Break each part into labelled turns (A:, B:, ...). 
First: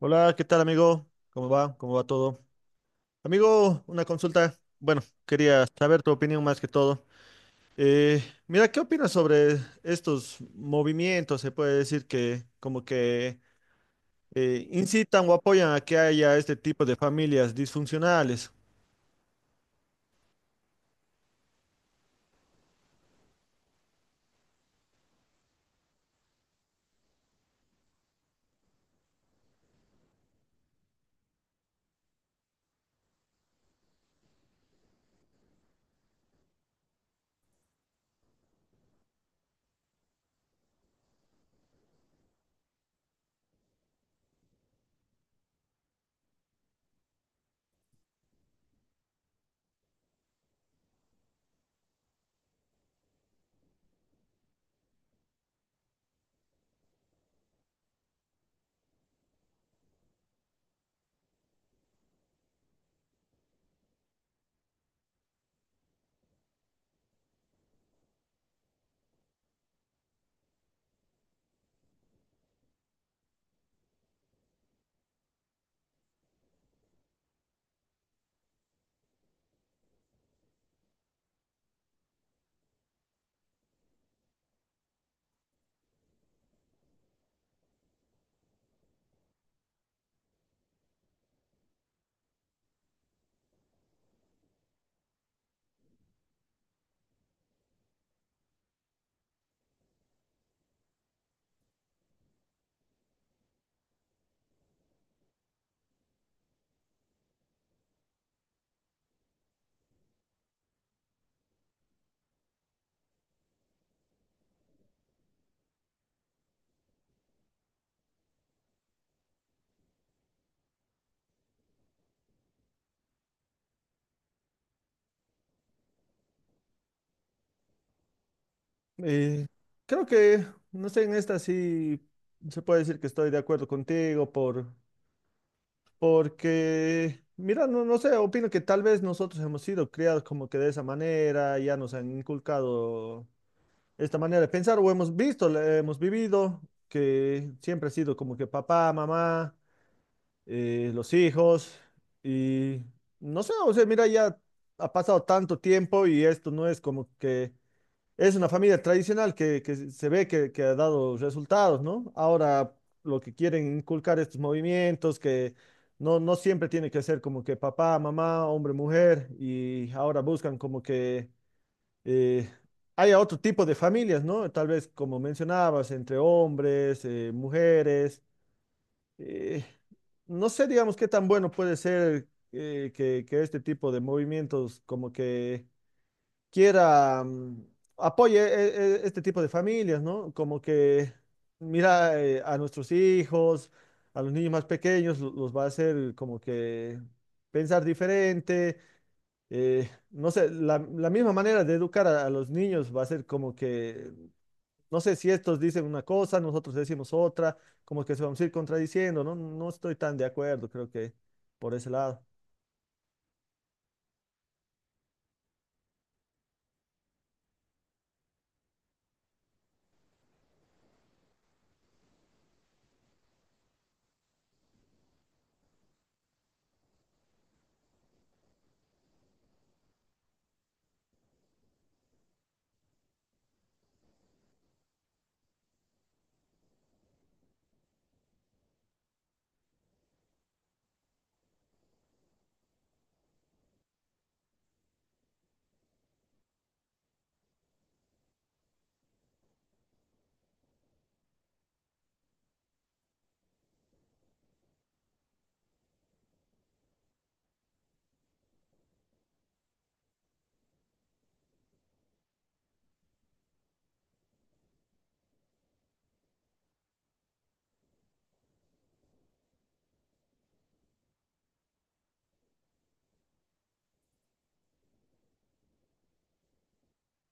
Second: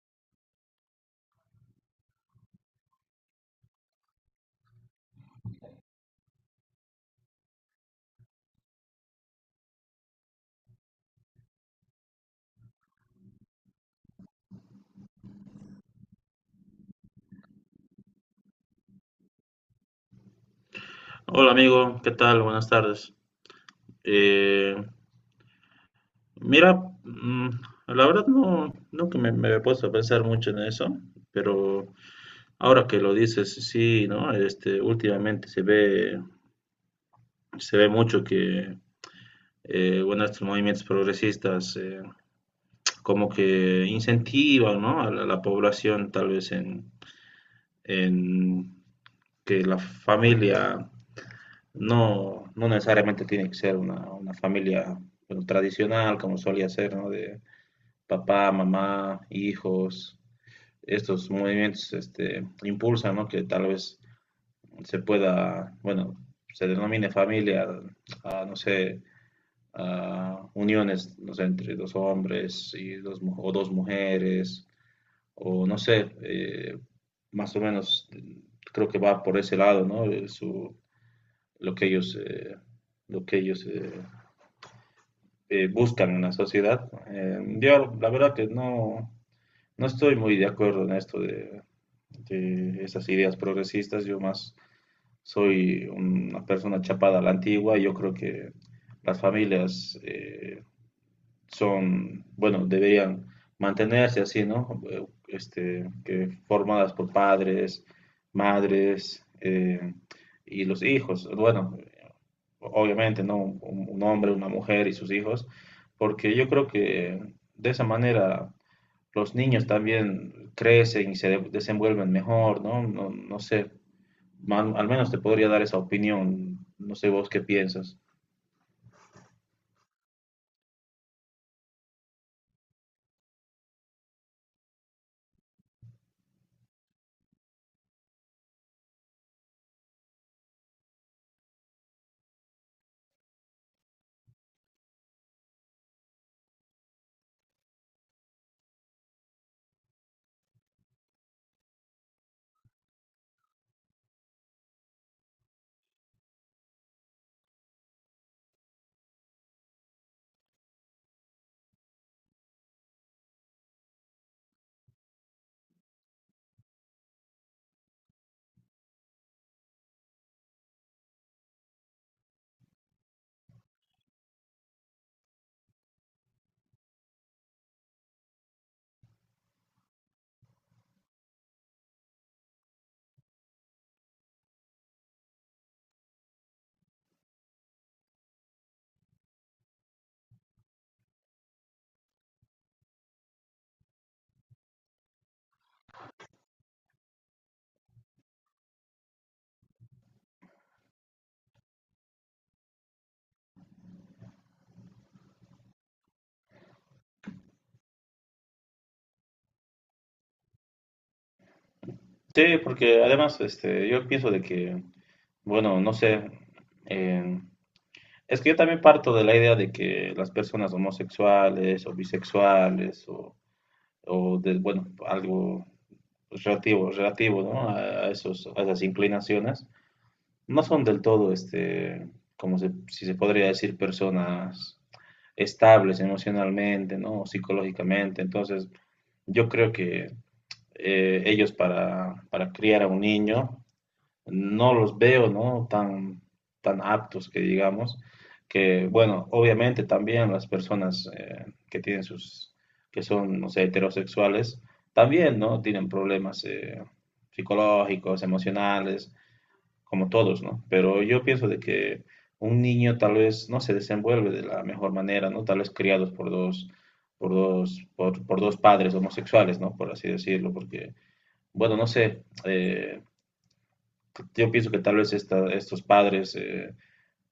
A: Hola, ¿qué tal, amigo? ¿Cómo va? ¿Cómo va todo? Amigo, una consulta. Bueno, quería saber tu opinión más que todo. Eh, Mira, ¿qué opinas sobre estos movimientos? Se puede decir que como que incitan o apoyan a que haya este tipo de familias disfuncionales.
B: Hola amigo, ¿qué tal? Buenas tardes. Eh, mira, mm, la verdad no, nunca me he puesto a pensar mucho en eso, pero ahora que lo dices, sí, ¿no? Este, últimamente se ve mucho que, bueno, estos movimientos progresistas como que incentivan, ¿no? A la población tal vez en que la familia no, no necesariamente tiene que ser una familia, bueno, tradicional, como solía ser, ¿no? De papá, mamá, hijos. Estos movimientos, este, impulsan, ¿no? Que tal vez se pueda, bueno, se denomine familia a, no sé, a uniones, no sé, entre dos hombres y dos, o dos mujeres, o no sé, más o menos creo que va por ese lado, ¿no? Lo que ellos, eh, lo que ellos buscan en la sociedad. Yo la verdad que no, no estoy muy de acuerdo en esto de esas ideas progresistas. Yo más soy una persona chapada a la antigua. Yo creo que las familias son, bueno, deberían mantenerse así, ¿no? Este, que formadas por padres, madres y los hijos. Bueno, obviamente, ¿no? Un hombre, una mujer y sus hijos, porque yo creo que de esa manera los niños también crecen y se desenvuelven mejor, ¿no? No, no sé, al menos te podría dar esa opinión, no sé vos qué piensas.
A: Eh, Creo que, no sé, en esta sí se puede decir que estoy de acuerdo contigo por. Porque, mira, no, no sé, opino que tal vez nosotros hemos sido criados como que de esa manera, ya nos han inculcado esta manera de pensar, o hemos visto, hemos vivido, que siempre ha sido como que papá, mamá, los hijos, y no sé, o sea, mira, ya ha pasado tanto tiempo y esto no es como que es una familia tradicional que se ve que ha dado resultados, ¿no? Ahora lo que quieren inculcar estos movimientos, que no, no siempre tiene que ser como que papá, mamá, hombre, mujer, y ahora buscan como que eh, haya otro tipo de familias, ¿no? Tal vez como mencionabas, entre hombres, mujeres. eh, no sé, digamos, qué tan bueno puede ser que este tipo de movimientos como que quiera, apoye este tipo de familias, ¿no? Como que mira a nuestros hijos, a los niños más pequeños, los va a hacer como que pensar diferente. No sé, la misma manera de educar a los niños va a ser como que, no sé si estos dicen una cosa, nosotros decimos otra, como que se vamos a ir contradiciendo, ¿no? No estoy tan de acuerdo, creo que por ese lado.
B: Sí, porque además, este, yo pienso de que, bueno, no sé, eh, es que yo también parto de la idea de que las personas homosexuales o bisexuales o de, bueno, algo relativo, relativo, ¿no? A esas inclinaciones. No son del todo, este, como si se podría decir, personas estables emocionalmente, ¿no? O psicológicamente. Entonces, yo creo que ellos para criar a un niño no los veo, ¿no? Tan, tan aptos, que digamos, que, bueno, obviamente también las personas que son, no sé, heterosexuales, también, ¿no? Tienen problemas psicológicos, emocionales, como todos, ¿no? Pero yo pienso de que un niño tal vez no se desenvuelve de la mejor manera, ¿no? Tal vez criados por dos padres homosexuales, ¿no? Por así decirlo, porque, bueno, no sé, yo pienso que tal vez estos padres,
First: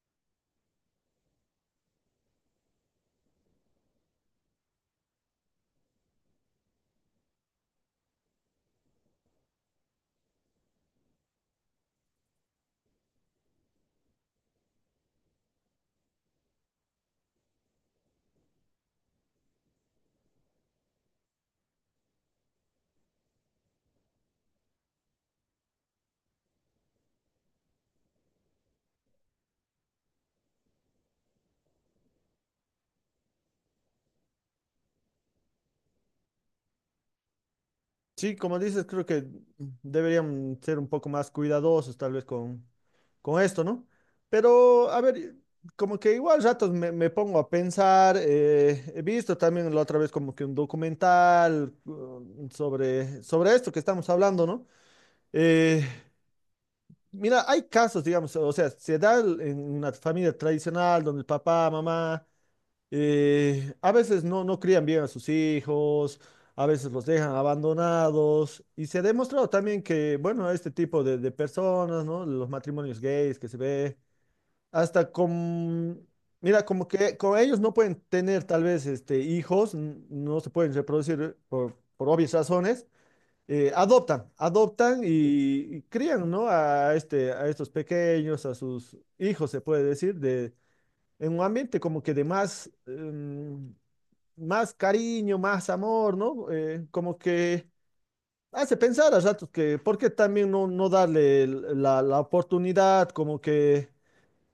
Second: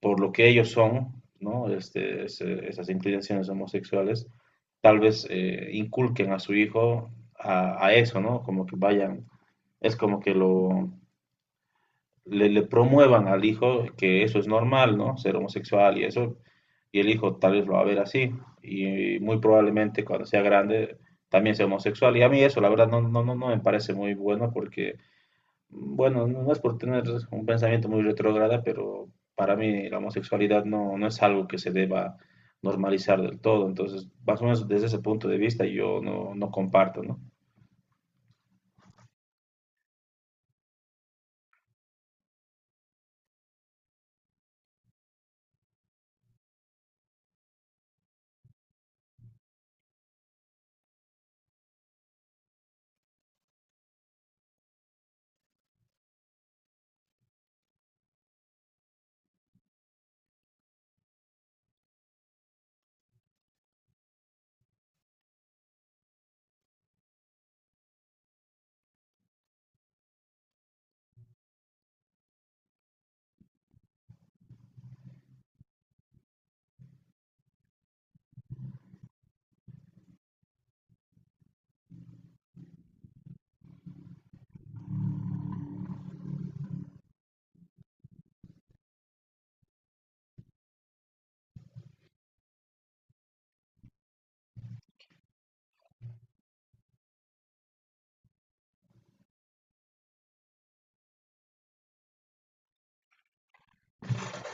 B: por lo que ellos son, ¿no? Este, esas inclinaciones homosexuales, tal vez inculquen a su hijo a eso, ¿no? Como que vayan, es como que lo, le promuevan al hijo que eso es normal, ¿no? Ser homosexual y eso, y el hijo tal vez lo va a ver así, y muy probablemente cuando sea grande también sea homosexual, y a mí eso la verdad no, no, no, no me parece muy bueno, porque, bueno, no, no es por tener un pensamiento muy retrógrada, pero para mí la homosexualidad no, no es algo que se deba normalizar del todo. Entonces, más o menos desde ese punto de vista yo no, no comparto, ¿no?
A: Sí, como dices, creo que deberían ser un poco más cuidadosos tal vez con esto, ¿no? Pero, a ver, como que igual ratos me, me pongo a pensar, he visto también la otra vez como que un documental sobre, sobre esto que estamos hablando, ¿no? Eh, Mira, hay casos, digamos, o sea, en una familia tradicional donde el papá, mamá a veces no, no crían bien a sus hijos, a veces los dejan abandonados y se ha demostrado también que, bueno, este tipo de personas, ¿no? Los matrimonios gays que se ve, hasta con, mira, como que con ellos no pueden tener tal vez este, hijos, no se pueden reproducir por obvias razones. Adoptan, adoptan y crían, ¿no? A este, a estos pequeños, a sus hijos, se puede decir, de, en un ambiente como que de más, más cariño, más amor, ¿no? Como que hace pensar a ratos que, ¿por qué también no, no darle la, la oportunidad? Como que,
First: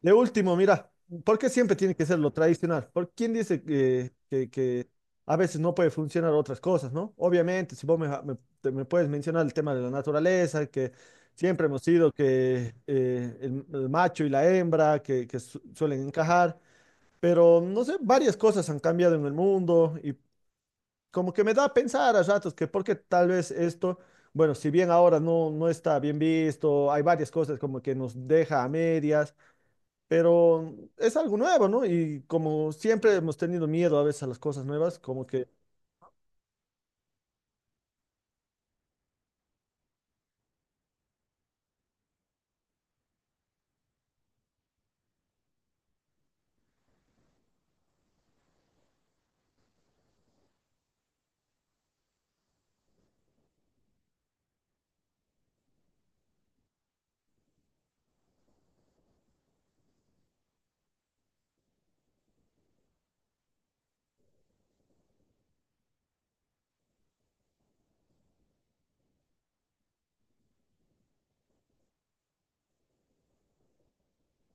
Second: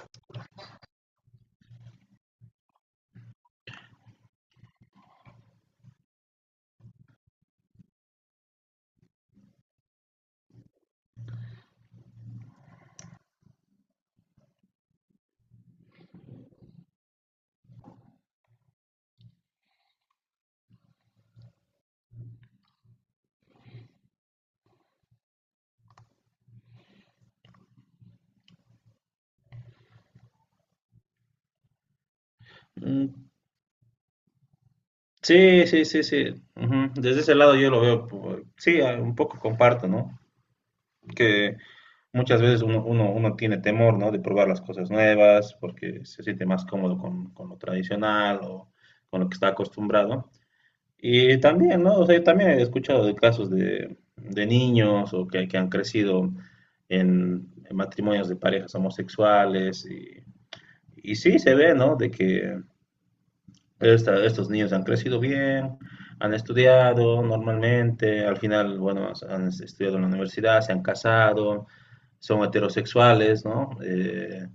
A: de último, mira, ¿por qué siempre tiene que ser lo tradicional? ¿Por quién dice que a veces no puede funcionar otras cosas, ¿no? Obviamente, si vos me, me puedes mencionar el tema de la naturaleza, que siempre hemos sido que el macho y la hembra, que suelen encajar. Pero no sé, varias cosas han cambiado en el mundo y como que me da a pensar a ratos que porque tal vez esto, bueno, si bien ahora no, no está bien visto, hay varias cosas como que nos deja a medias, pero es algo nuevo, ¿no? Y como
B: Mm,
A: siempre hemos tenido miedo a veces a las cosas nuevas, como que
B: sí, sí, sí, sí. Ujú, desde ese lado yo lo veo, sí, un poco comparto, ¿no? Que muchas veces uno tiene temor, ¿no? De probar las cosas nuevas porque se siente más cómodo con lo tradicional o con lo que está acostumbrado. Y también, ¿no? O sea, también he escuchado de casos de niños o que han crecido en matrimonios de parejas homosexuales y sí se ve, ¿no? De que estos niños han crecido bien, han estudiado normalmente, al final, bueno, han estudiado en la universidad, se han casado, son heterosexuales, ¿no?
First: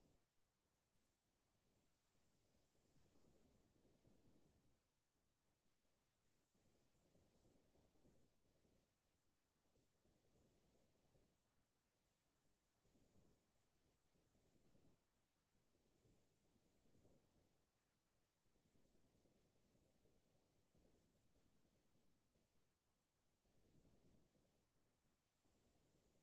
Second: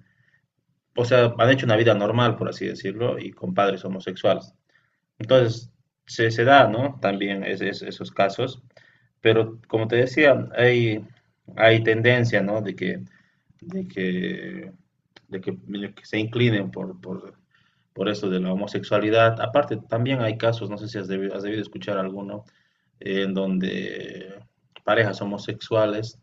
B: O sea, han hecho una vida normal, por así decirlo, y con padres homosexuales. Entonces, se da, ¿no? También esos casos. Pero como te decía, hay tendencia, ¿no? De que, de que, medio que se inclinen por esto de la homosexualidad. Aparte, también hay casos, no sé si has debido escuchar alguno, en donde parejas homosexuales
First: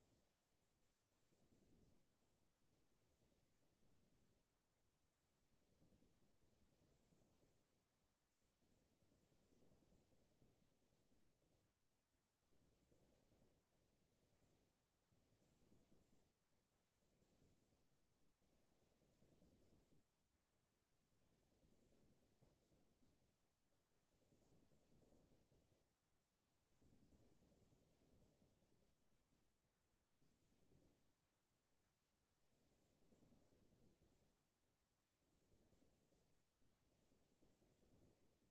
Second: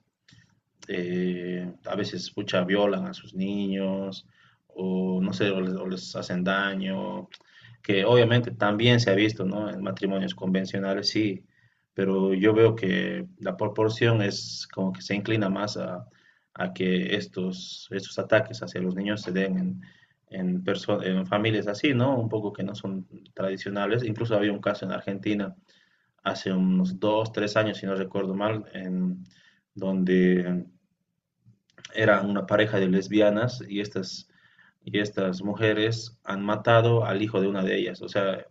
B: a veces, pucha, violan a sus niños, o no sé, o les hacen daño, que obviamente también se ha visto, ¿no? En matrimonios convencionales, sí, pero yo veo que la proporción es como que se inclina más a que estos ataques hacia los niños se den en familias así, ¿no? Un poco que no son tradicionales. Incluso había un caso en Argentina hace unos dos, tres años, si no recuerdo mal, en donde eran una pareja de lesbianas y estas mujeres han matado al hijo de una de ellas. O sea,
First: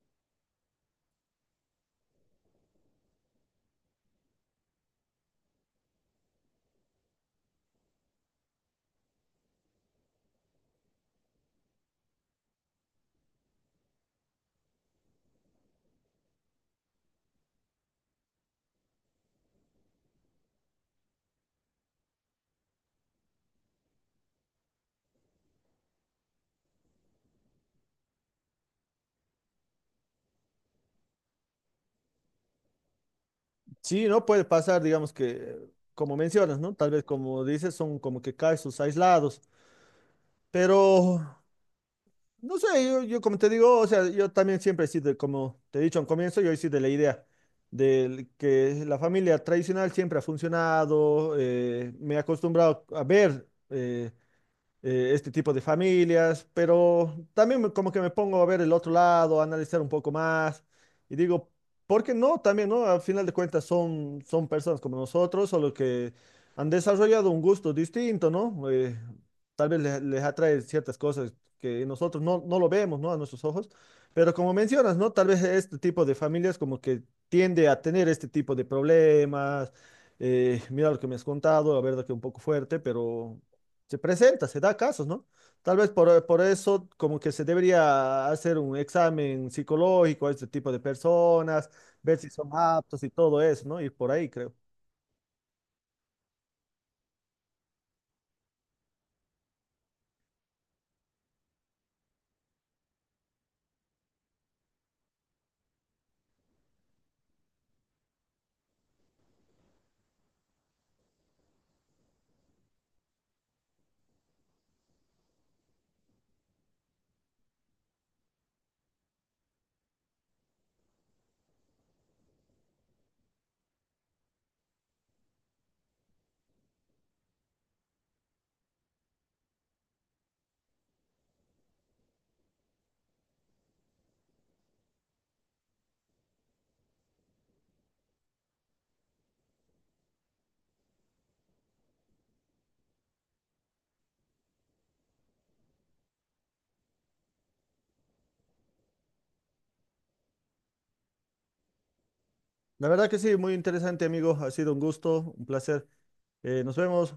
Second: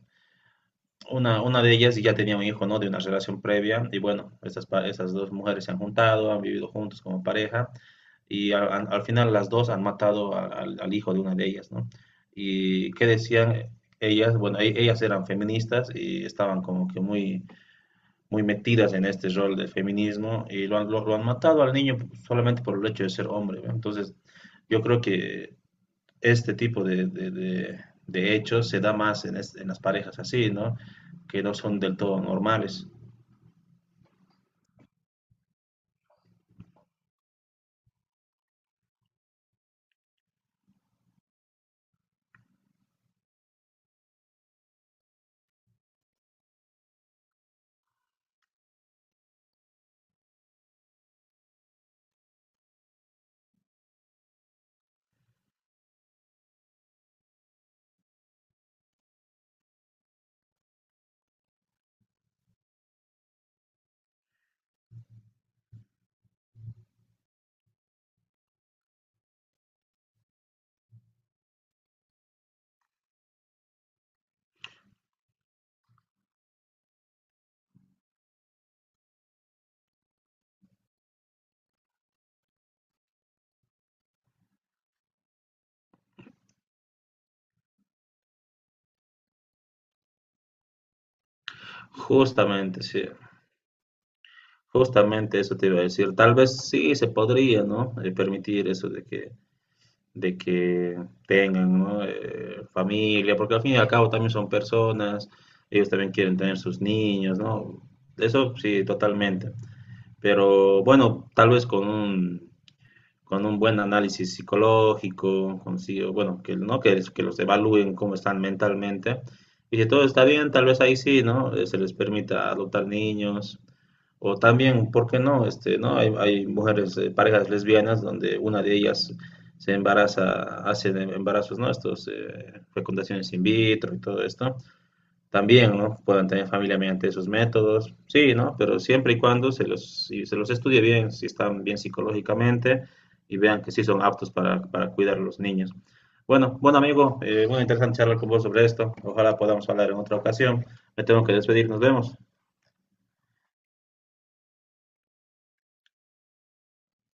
B: una de ellas ya tenía un hijo, ¿no? De una relación previa y, bueno, estas dos mujeres se han juntado, han vivido juntos como pareja y al final las dos han matado al hijo de una de ellas, ¿no? Y qué decían ellas, bueno, ellas eran feministas y estaban como que muy muy metidas en este rol de feminismo y lo han matado al niño solamente por el hecho de ser hombre, ¿no? Entonces, yo creo que este tipo de hechos se da más en las parejas así, ¿no? Que no son del todo normales.
A: sí, ¿no? Puede pasar, digamos que, como mencionas, ¿no? Tal vez como dices, son como que casos aislados, pero no sé, yo como te digo, o sea, yo también siempre he sido, como te he dicho al comienzo, yo he sido de la idea de que la familia tradicional siempre ha funcionado, me he acostumbrado a ver. Este tipo de familias, pero también como que me pongo a ver el otro lado, a analizar un poco más y digo, ¿por qué no? También, ¿no? Al final de cuentas son, son personas como nosotros, solo que han desarrollado un gusto distinto, ¿no? Tal vez les, les atrae ciertas cosas que nosotros no, no lo vemos, ¿no? A nuestros ojos, pero como mencionas, ¿no? Tal vez este tipo de familias como que tiende a tener este tipo de problemas. Mira lo que me has contado, la verdad que un poco fuerte, pero se presenta, se da casos, ¿no? Tal vez por eso como que se debería hacer un examen psicológico a este tipo de personas, ver si son
B: Justamente,
A: aptos
B: sí.
A: y todo eso, ¿no? Y por ahí creo.
B: Justamente eso te iba a decir. Tal vez sí se podría, ¿no? Permitir eso de que tengan, ¿no? Familia, porque al fin y al cabo también son personas, ellos también quieren tener sus niños, ¿no? Eso sí, totalmente. Pero, bueno, tal vez con un buen análisis psicológico, consigo, bueno, que, ¿no? que los evalúen cómo están mentalmente. Y si todo está bien, tal vez ahí sí, ¿no? Se les permita adoptar niños, o también, ¿por qué no? Este, ¿no? Hay mujeres, parejas lesbianas donde una de ellas se embaraza, hace embarazos, ¿no? Estos, fecundaciones in vitro y todo esto. También, ¿no? Puedan tener familia mediante esos métodos. Sí, ¿no? Pero siempre y cuando si se los estudie bien, si están bien psicológicamente y vean que sí son aptos para cuidar a los niños. Bueno, bueno amigo, bueno, interesante charlar con vos sobre esto. Ojalá podamos hablar en otra ocasión. Me tengo que despedir, nos vemos.
A: La verdad que sí, muy interesante, amigo. Ha sido un gusto, un placer. Nos vemos.